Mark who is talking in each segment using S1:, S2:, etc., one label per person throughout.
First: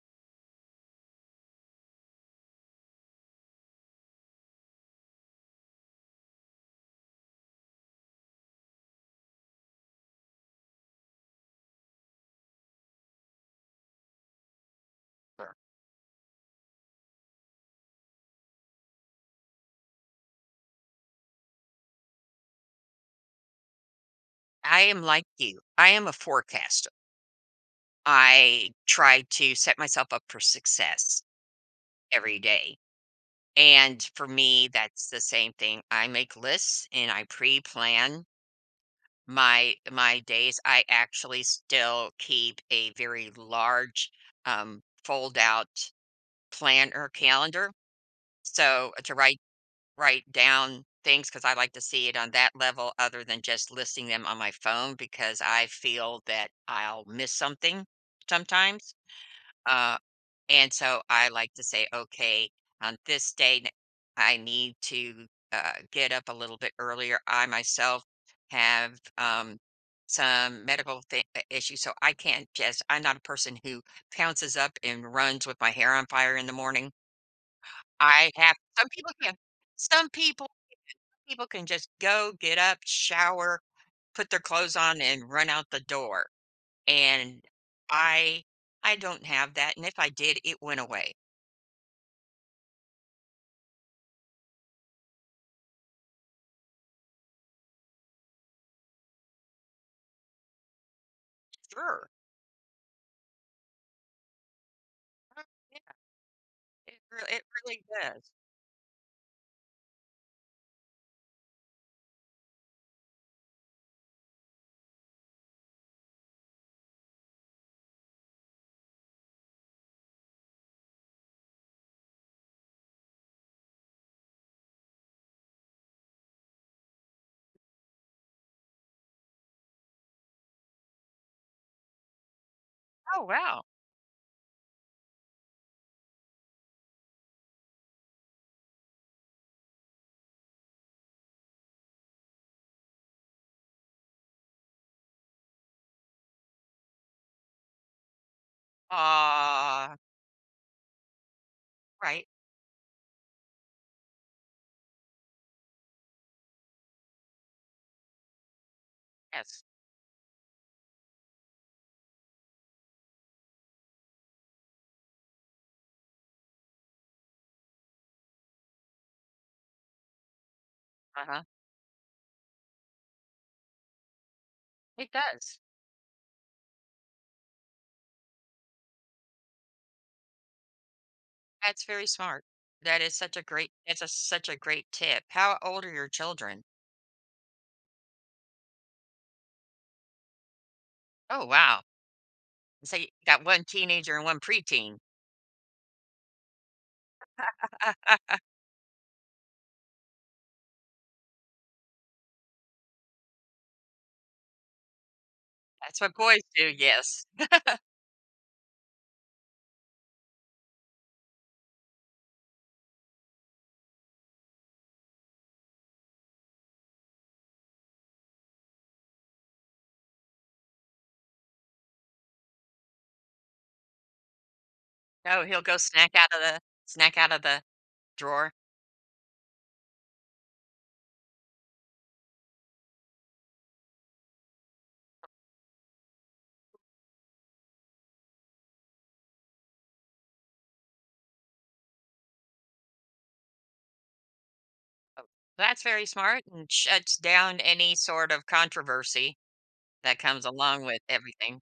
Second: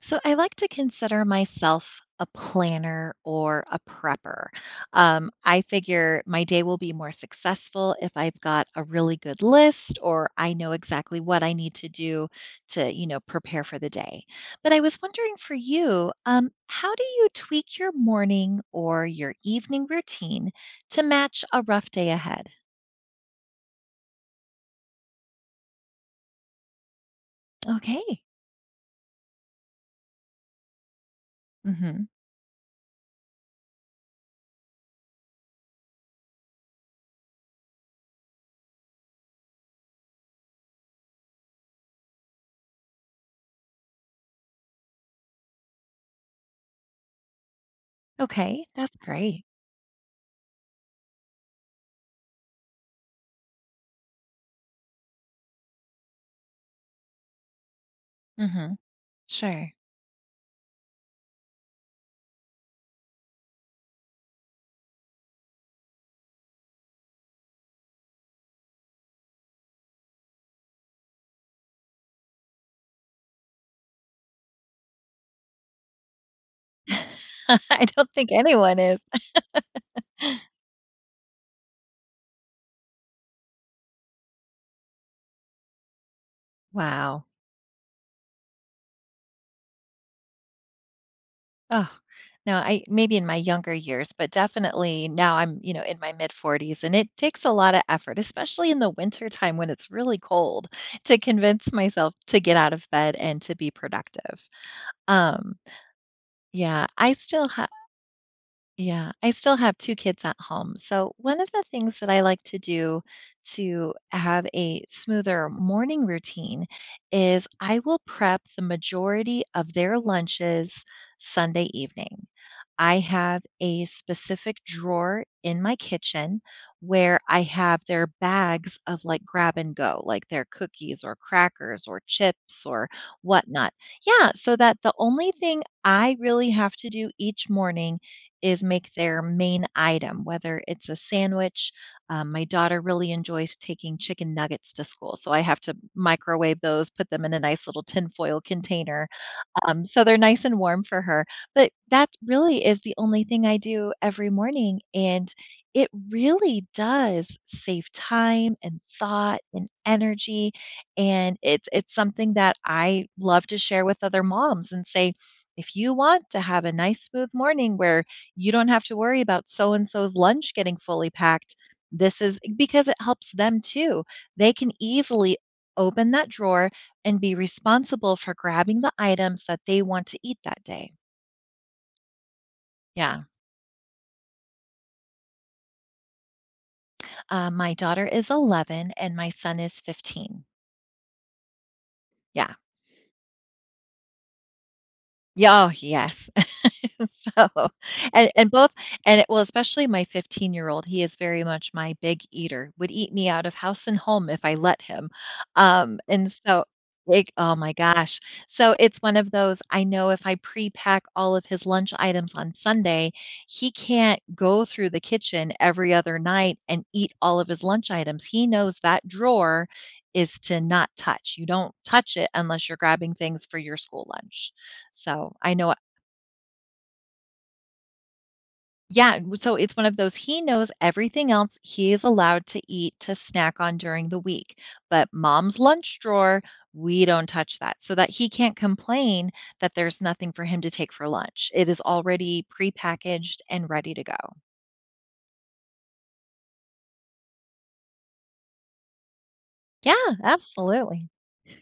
S1: So I like to consider myself a planner or a prepper, um, I figure my day will be more successful if I've got a really good list or I know exactly what I need to do to, you know, prepare for the day, but I was wondering
S2: Sure.
S1: for you, um, how do you tweak your morning or your evening routine to match a rough day ahead?
S2: I am like you, I am a forecaster.
S1: Okay.
S2: I try to set myself up for success
S1: Mhm.
S2: every day, and for me, that's the same thing, I make lists, and I preplan my my days, I actually still keep a very large, um, fold-out planner calendar,
S1: Okay,
S2: so,
S1: that's
S2: to write
S1: great.
S2: write down things 'cause I like to see it on that level other than just listing them on my phone because I feel that I'll miss something
S1: Mhm,
S2: sometimes,
S1: sure.
S2: uh, and so I like to say, "Okay, on this date, I need to, uh, get up a little bit earlier, I myself have, um, some medical thing uh, issues, so I can't just I'm not a person who pounces up and runs with my hair on fire in the morning.
S1: I don't
S2: I
S1: think
S2: have
S1: anyone
S2: some
S1: is.
S2: people can, some people can some people can just go, get up, shower, put their clothes on, and run out the door,
S1: Wow.
S2: and I I don't have that, and if I did, it went away.
S1: No, I maybe in my younger years, but definitely now I'm, you know, in my mid 40s, and it takes a lot of effort, especially in the wintertime when it's really cold, to
S2: S
S1: convince
S2: sure.
S1: myself to get out of bed and to be productive.
S2: Oh,
S1: Um
S2: yeah.
S1: Yeah.
S2: It
S1: I
S2: re it
S1: still ha
S2: really does.
S1: Yeah. I still have 2 kids at home, so, one of the things that I like to do, to have a smoother morning routine, is I will prep the majority of their lunches Sunday evening. I have a specific drawer in my kitchen where I have their bags of, like, grab and go, like their cookies, or crackers, or chips, or
S2: Oh, wow.
S1: whatnot. Yeah, so that the only thing I really have to do each morning is make their main item, whether it's a sandwich, um my daughter really enjoys taking chicken nuggets to school, so I have to microwave those, put them in a nice little tinfoil container, um,
S2: Aw.
S1: so they're nice and warm for her, but, that
S2: Right.
S1: really is the only thing I do every morning, and it really does save time, and thought,
S2: Yes.
S1: and energy, and it's it's something that I love to share with other moms and say, "If you want to have a nice smooth morning, where you don't have to worry about so-and-so's lunch getting fully
S2: Uh-huh.
S1: packed, this is" Because it helps them, too. They can
S2: It
S1: easily
S2: does.
S1: open that drawer, and be responsible for grabbing the items that they want to eat that day.
S2: That's very smart, that is
S1: Yeah.
S2: such a great it's a such a great tip, how old are your children?
S1: Uh, my daughter is 11, and my son is 15.
S2: Oh, wow.
S1: Yeah.
S2: So you got 1 teenager and 1 preteen.
S1: Oh, yes. So, and and both and it well, especially my fifteen-year-old, he is very much my big eater, would eat me out of house and home if I let him,
S2: That's
S1: um,
S2: what
S1: and
S2: boys
S1: so
S2: do, yes.
S1: like, oh my gosh, so it's one of those, I know if I prepack all of his lunch items on Sunday, he can't go through the kitchen every other night and eat all of his lunch items, he knows that drawer is to not touch, you don't touch it unless you're grabbing things for your school lunch, so
S2: Oh,
S1: I
S2: he'll
S1: know
S2: go snack out of the snack out of the drawer?
S1: Yeah, well so it's one of those he knows everything else he is allowed to eat to snack on during the week, but mom's lunch drawer, we don't touch that, so that he can't complain that there's nothing for him to take for lunch, it is already prepackaged and ready to go.
S2: Oh, that's very smart and shuts down any sort of controversy
S1: Yeah,
S2: that comes along with
S1: absolutely.
S2: everything,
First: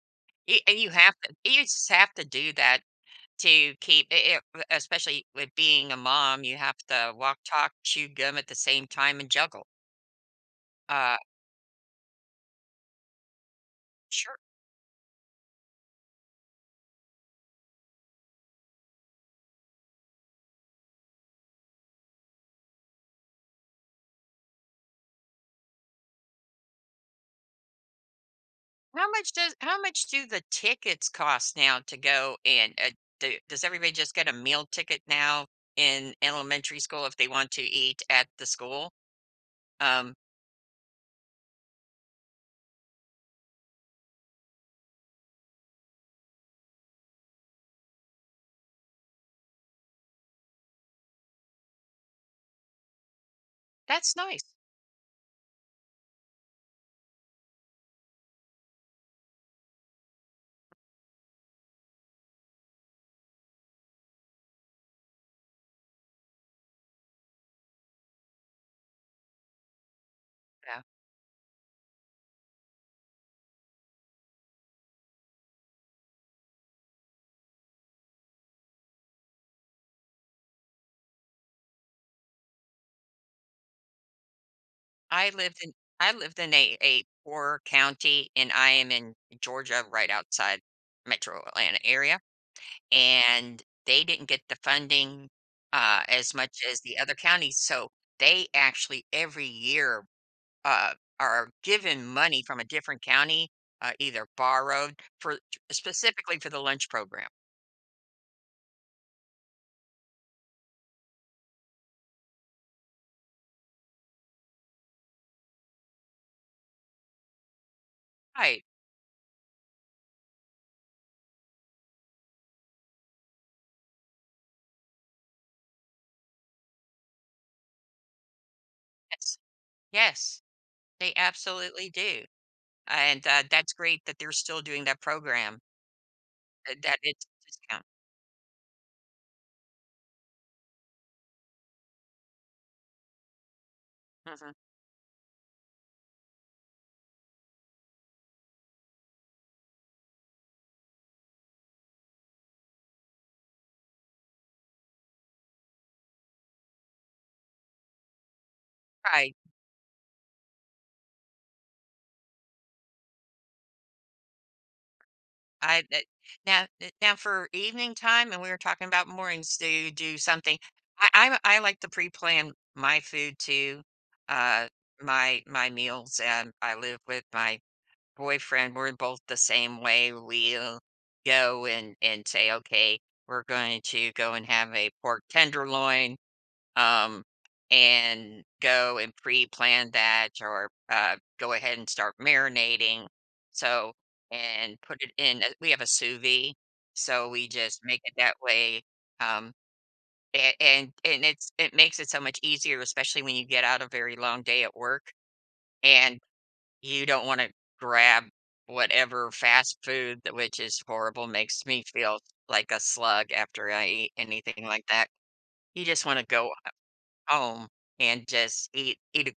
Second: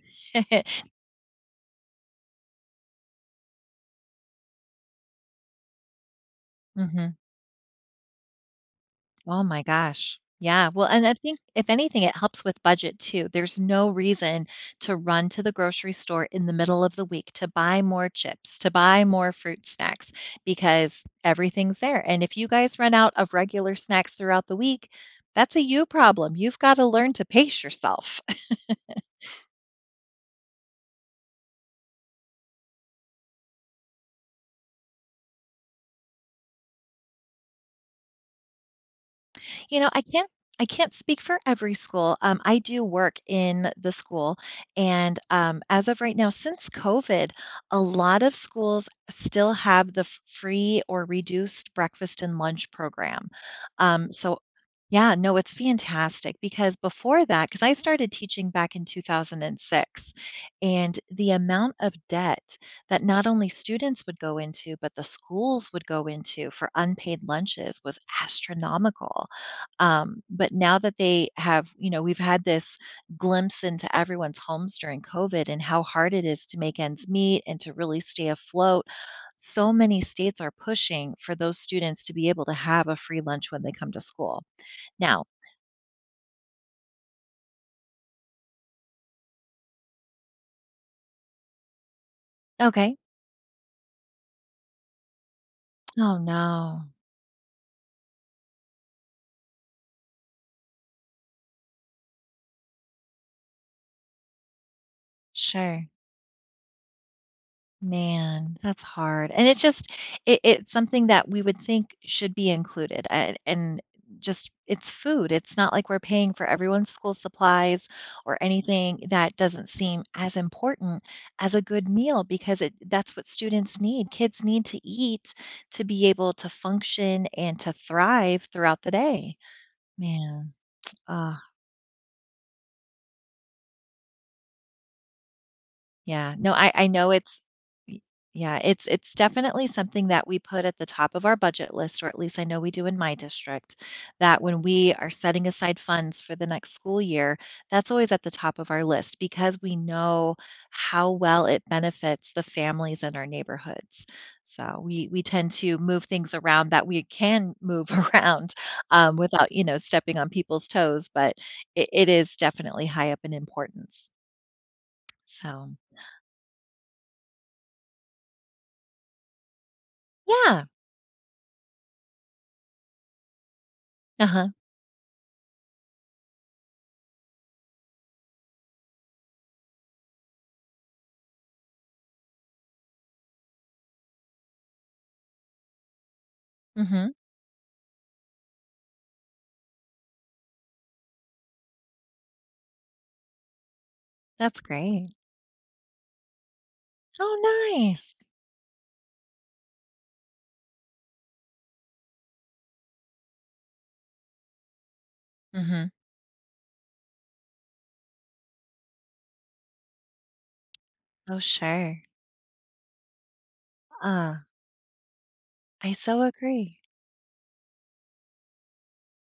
S2: a and you have to you just have to do that to keep i it, uh, especially with being a mom, you have to
S1: Mhm.
S2: walk, talk, chew gum at the same time and
S1: Oh my
S2: juggle.
S1: gosh, yeah, well and I
S2: Uh
S1: think if anything, it helps with budget too, there's no
S2: Sure.
S1: reason to run to the grocery store in the middle of the week to buy more chips, to buy more fruit snacks because everything's there, and if you guys run out of regular snacks throughout the week, that's a you problem, you've gotta learn to pace yourself.
S2: How much does how much do the tickets cost now to go in, u h, do does everybody just get a meal ticket now in elementary school if they want to eat at the school,
S1: You know, I
S2: um
S1: can't I can't speak for every school, um, I do work in the school, and, um, as of right now, since COVID, a lot of schools still have the f free or reduced breakfast and lunch program, um,
S2: That's
S1: so
S2: nice.
S1: Yeah, no, it's fantastic, because before that 'cause I started teaching back in 2006, and the amount of debt that not only students would go into, but the schools would go into for unpaid lunches was astronomical, um, but now
S2: Yeah.
S1: that they have, you know we've had this glimpse into everyone's homes during COVID and how hard it is to make ends meet and to really stay afloat, so many states are pushing for those students to be able to have a free lunch when they come to school, now
S2: I lived in I lived in a a poor county, and I am in Georgia right outside Metro Atlanta area,
S1: Okay.
S2: and they didn't get the funding, uh,
S1: Oh,
S2: as much as
S1: no.
S2: the other counties, so they actually, every year, uh, are given money from a different county, uh, either borrowed for
S1: Sure.
S2: specifically for the lunch program.
S1: Man, that's hard. And it's just it it's something that, we would think, should be included, a a and just it's food. It's not like we're paying for everyone's school supplies or
S2: Right.
S1: anything that doesn't seem as important as a good meal because it that's what students need. Kids need to eat to be able to function and to thrive throughout the day.
S2: Yes. Yes.
S1: Man,.
S2: They absolutely do. And, uh, that's great that they're still doing that program.
S1: Yeah. No, I
S2: Uh,
S1: I
S2: that
S1: know
S2: it's
S1: it's
S2: a discount.
S1: Y yeah, it's it's definitely something that we put at the top of our budget list- or at least I know we do in my district- that
S2: Mhm.
S1: when we are setting aside funds for the next school year, that's always at the top of our list. Because we know how well it benefits the families in our neighborhoods. So we we tend to move things around that we can move around, um,
S2: Right.
S1: without, you know, stepping on people's toes, but it it is definitely high up in importance. So
S2: I bet. Now, eh, now for evening time, and we were talking about mornings, do you do something
S1: Yeah.
S2: I I'm a I like to preplan my food too,
S1: Uh-huh.
S2: uh, my my meals, and I live with my boyfriend. We're both the same way, we'll go and and say, "Okay, we're going to go and have a pork tenderloin,"
S1: Mhm.
S2: um, and go and preplan that, or, uh, go ahead and start marinating. So
S1: That's
S2: and put it
S1: great.
S2: in a we have a sous vide, so we
S1: Oh,
S2: just make it
S1: nice.
S2: that way, um, a and and it's it makes it so much easier, especially when you get out a very long day at work.
S1: Mhm.
S2: And you don't wanna grab whatever fast food tha which is horrible,
S1: Oh,
S2: makes me
S1: sure.
S2: feel like a slug after I eat
S1: Ah.
S2: anything like that. You
S1: I
S2: just
S1: so
S2: wanna go, uh,
S1: agree.
S2: home and just eat eat a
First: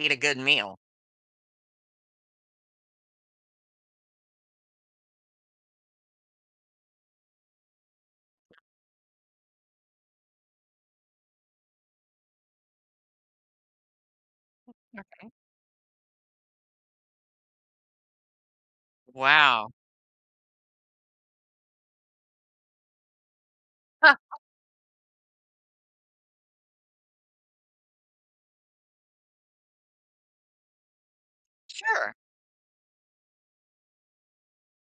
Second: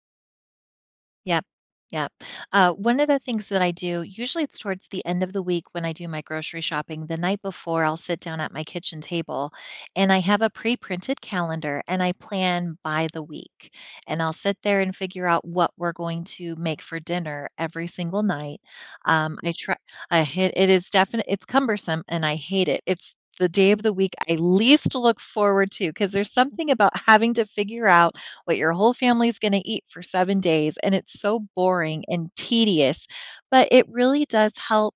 S2: eat a good meal.
S1: Yep. Yep. Uh, one of the things that I do, usually it's towards the end of the week when I do my grocery shopping the night before, I'll sit down at my kitchen table, and I have a preprinted calendar, and I plan by the week. And I'll sit there and figure
S2: okay.
S1: out what we're going to make for dinner every single night. Um, I
S2: Wow.
S1: try I hi it is definite it's cumbersome, and I hate it. It's the day of the week I least look forward to 'cause there's something about having to figure out what your whole family's gonna eat for 7 days, and it's so boring
S2: Sure.
S1: and tedious. But it really does help,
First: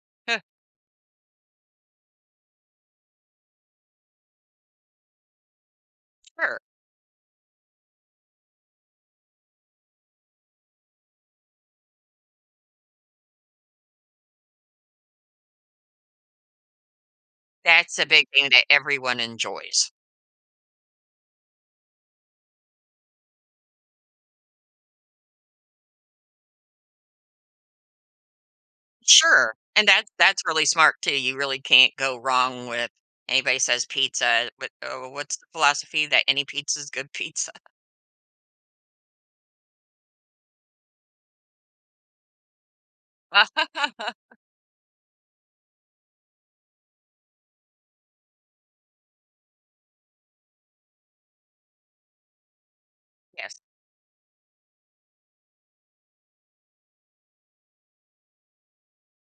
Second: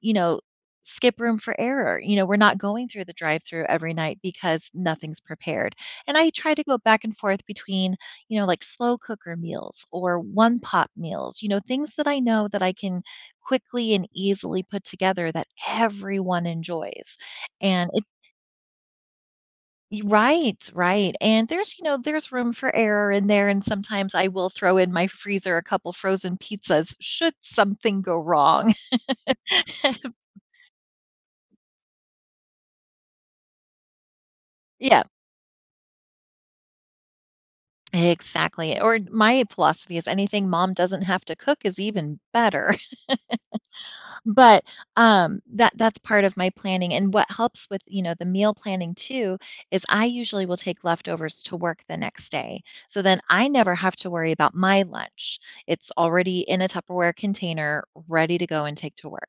S1: you know, skip room for error. You know, we're not going through the drive-through every night because nothing's prepared. And I try
S2: Sure.
S1: to go back and forth between, you know, like, slow-cooker meals or one-pot meals, you know, things that I know that I can quickly and easily put together that everyone enjoys. And
S2: That's
S1: it
S2: a big thing that everyone enjoys.
S1: Y right, right, and there's, you know, there's room for error in there, and sometimes I will throw in my freezer a couple frozen pizzas should something go wrong.
S2: Sure. And that that's really smart too, you really can't go wrong with anybody says "pizza," but, uh,
S1: Yep.
S2: w what's the philosophy that any pizza is good pizza?
S1: Exactly, or my philosophy is anything mom doesn't have to cook is even better. But, um, that that's part of my planning and what helps with, you know, the meal planning too is I usually will take leftovers to work the next day, so then I
S2: Yes.
S1: never have to worry about my lunch. It's already in a Tupperware container ready to go and take to work.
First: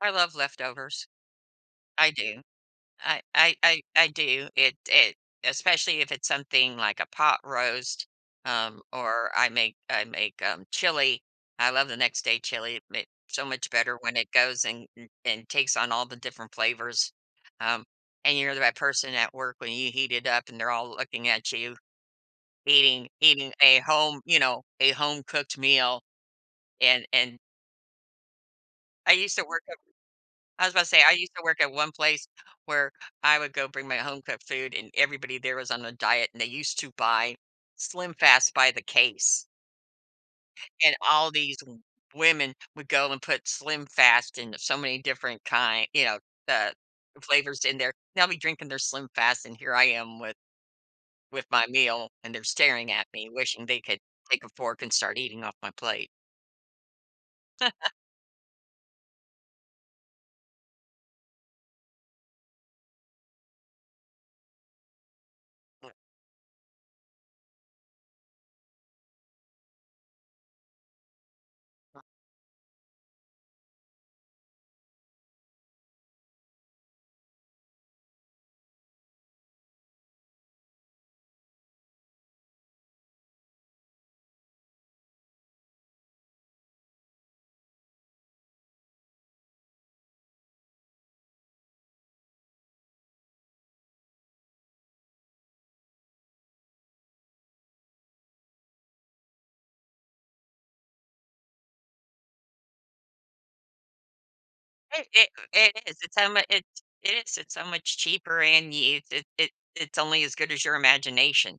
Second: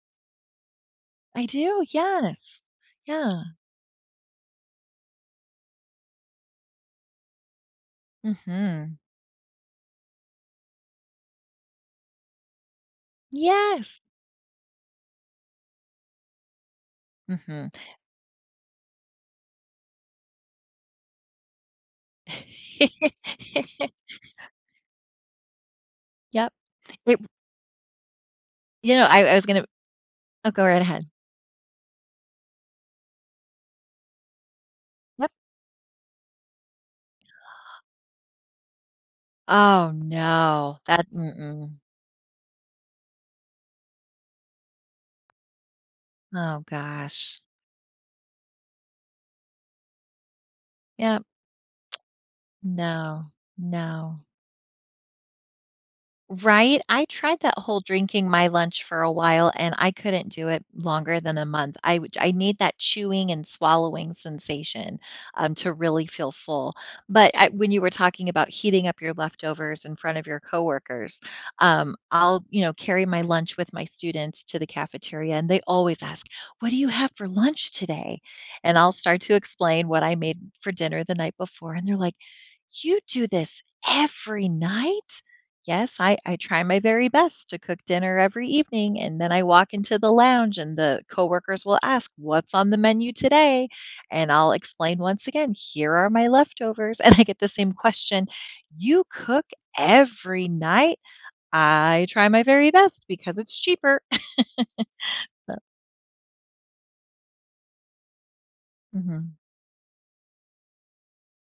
S2: I love leftovers,
S1: I do,
S2: I do.
S1: yes,
S2: I
S1: yeah.
S2: I I I do. It it especially if it's something like a pot roast, um,
S1: Mhm.
S2: or I make I make, um, chili, I love the next-day chili, it makes so much better
S1: Yes.
S2: when it goes and and takes on all the different flavors,
S1: Mhm.
S2: um, and you're the right person at work when you heat it up, they're all looking at you, eating eating a home, you know, a home-cooked meal,
S1: Yep.
S2: and
S1: It
S2: and
S1: You know,
S2: I
S1: I I
S2: used to
S1: was
S2: work
S1: gonna
S2: at
S1: Oh, go
S2: I was about
S1: right
S2: to say,
S1: ahead.
S2: I used to work at one place where I would go bring my home-cooked food, and
S1: Yep.
S2: everybody there was on a diet, and they used to buy, SlimFast by the case.
S1: Oh, no.
S2: And
S1: That
S2: all these
S1: mm-mm.
S2: w women would go and put SlimFast in so many different kind you know,
S1: Oh
S2: the
S1: gosh.
S2: flavors in there. They'll be drinking their SlimFast, and here I am with
S1: Yep.
S2: with my meal, and they're staring at me
S1: No,
S2: wishing they could
S1: no.
S2: take a fork and start eating off my plate.
S1: Right? I tried that whole drinking my lunch for a while, and I couldn't do it longer than a month. I w I need that chewing and swallowing sensation, um to really feel full, but I when you were talking about heating up your leftovers in front of your coworkers, um, I'll, you know, carry my lunch with my students to the cafeteria, and they always ask, "What do you have for lunch today?" and I'll start to explain what I made for dinner the night before, and they're like, "You do this every night?" "Yes, I I try my very best to cook dinner every evening," and then I walk into the lounge, and the coworkers will ask, "What's on the menu today?" and I'll explain once again, "Here are my leftovers," and I get the same question. "You cook every night?" "I try my very best because it's cheaper,"
S2: I i
S1: but
S2: it is, it's so much it's it is. It's so much cheaper, and you it
S1: Mhm.
S2: it it's only as good as your imagination.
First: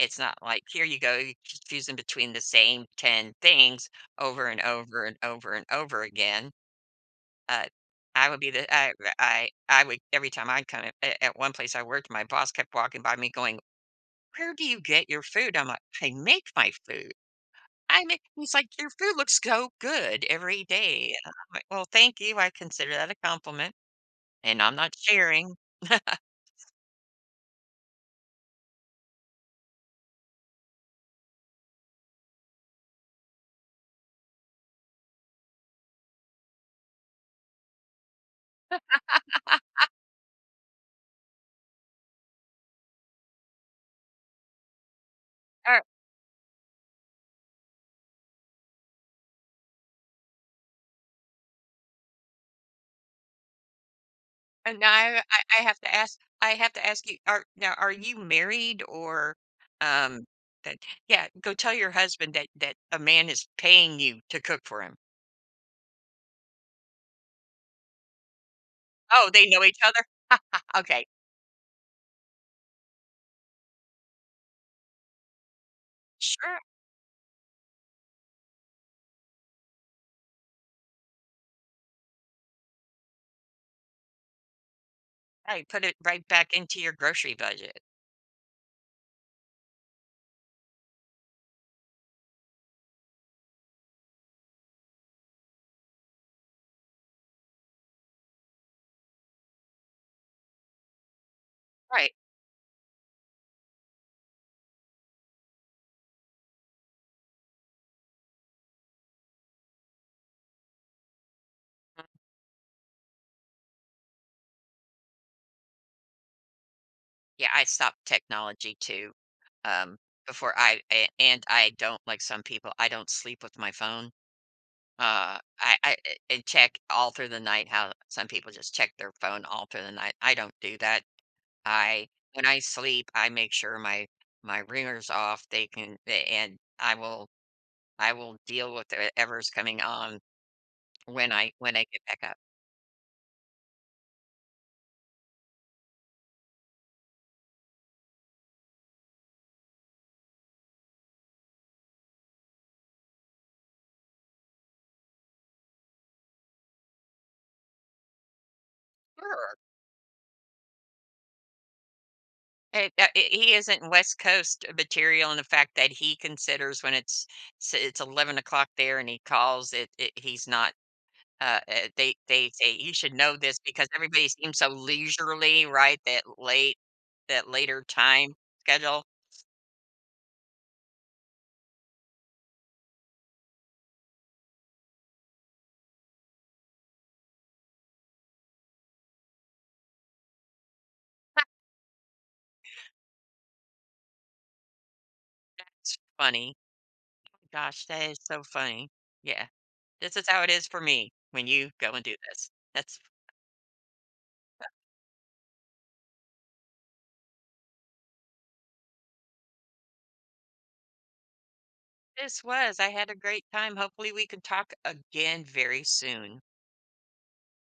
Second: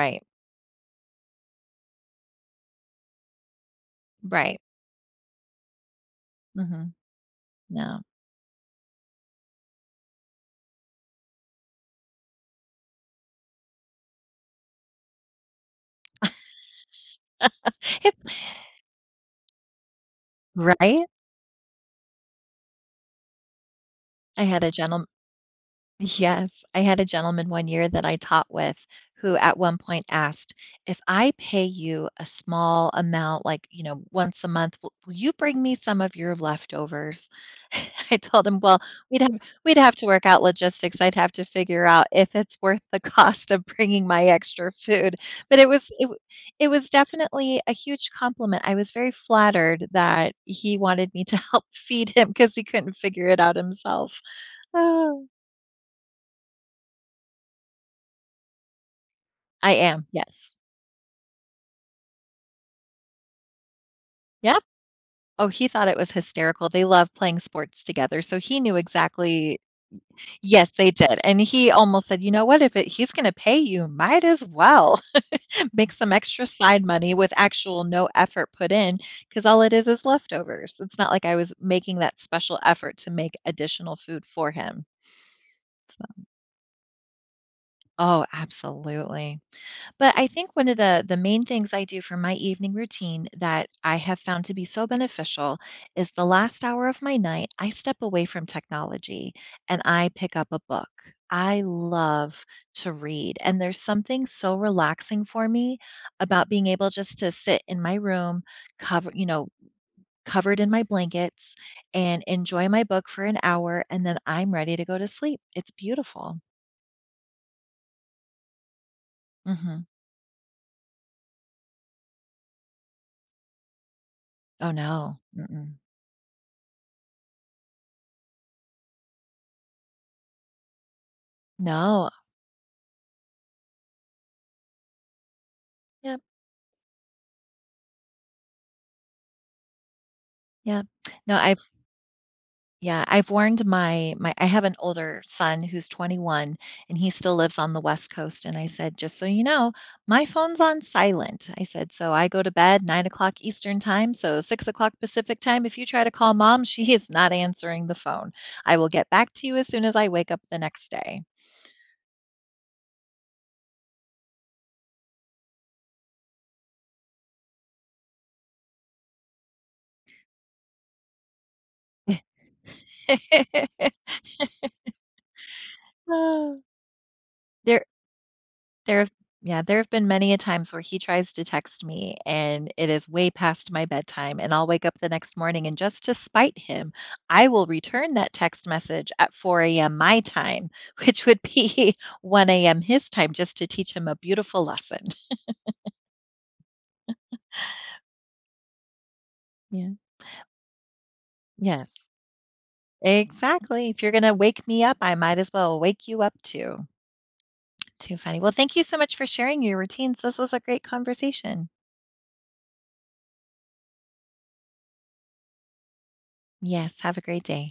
S2: It's not like, "Here you go, you're just choosing between the same 10 things over and
S1: Right.
S2: over and over and over again,"
S1: Mhm.
S2: but,
S1: No.
S2: I would be the I I I would every time I'd come, a at one place I worked, my boss kept walking by me going, "Where do you get your food?" I'm like, "I make my food, I
S1: H
S2: make" He's like, "Your food looks so good every
S1: Right?
S2: day!" and I'm like, "Well, thank you, I consider that a compliment
S1: I
S2: and
S1: had a
S2: I'm not
S1: gentlem
S2: sharing."
S1: Yes. I had a gentleman, one year, that I taught with, who at one point asked, "If I pay you a small amount, like, you know, once a month, w will you bring me some of your leftovers?" I told him, "Well, we'd have we'd have to work out logistics. I'd have to figure out if it's worth the cost of bringing my extra food." But it
S2: Are
S1: was it w it was definitely a huge compliment, I was very flattered that he wanted me to help feed him 'cause he couldn't figure it out himself.
S2: And now I I have to ask I have to ask you. Are now, are you married? Or,
S1: I am.
S2: Um,
S1: Yes.
S2: that Yeah. Go tell your husband that that a man is paying you to
S1: Yeah.
S2: cook for him.
S1: Oh, he thought it was hysterical, they love playing sports together, so he knew
S2: Oh, they
S1: exactly
S2: know each other?
S1: Yes, they
S2: Okay.
S1: did. And he almost said, "You know what? If it he's gonna pay you, might as well make some extra
S2: Sure.
S1: side money with actual no effort put in 'cause all it is, is leftovers." It's not like I was making that special effort to make additional food for him.
S2: Right put it
S1: So
S2: right back into your grocery budget.
S1: Oh, absolutely, but I think one of the the main things I do for my evening routine that I have found to be so beneficial is the last hour of my night, I step away from technology, and I pick up a book. I
S2: Right.
S1: love to read, and there's something so relaxing for me about being able just to sit in my room cover you know, covered in my blankets and enjoy my book for an hour, and then I'm ready to go to sleep, it's beautiful.
S2: Yeah, I stopped technology too,
S1: Mhm.
S2: um, before I a and I don't like, some people, I don't sleep with my phone,
S1: Oh, no,
S2: uh,
S1: mm-mm.
S2: I I, eh, and check all through the night, how some people just check their phone all through the night, I don't do that, I
S1: No
S2: when I sleep I make sure my my ringer's off. They can
S1: Yep.
S2: a and I will I will deal with, er, 'ever's coming on
S1: Yep.
S2: when
S1: No,
S2: I
S1: I've
S2: when I get back up.
S1: Yeah, I've warned my my I have an older son, who's 21, and he still lives on the West Coast, and I said, "Just so you know, my phone's on silent," I said, "so I go to bed 09:00 Eastern Time, so 06:00 Pacific time if you try to call Mom, she is not answering the phone, I will get back to
S2: Sure.
S1: you as soon as I wake up the next day."
S2: He that h he isn't West Coast material in the fact that he considers when it's it's 11:00 there and he calls. It it he's not, uh, er, they they they, usually know this because everybody seems so leisurely, right, that late that later
S1: There
S2: time schedule.
S1: There've Yeah, there have been many a times where he tries to text me and it is way past my bedtime, and I'll wake up the next morning and just to spite him, I will return that text message at 4:00 AM my time, which would be 1:00 AM his time just to teach him a beautiful lesson.
S2: That's funny, gosh, that is so funny. Yeah.
S1: Yeah.
S2: This is how it is for me when you
S1: Yes.
S2: go and do this. That's f
S1: Exactly, if you're gonna wake me up, I might as well wake you up too. Too funny. Well, thank you so much for sharing your routines, this was a great conversation.
S2: This was, I had a great time, hopefully, we could talk again very soon.
S1: Yes, have a great day.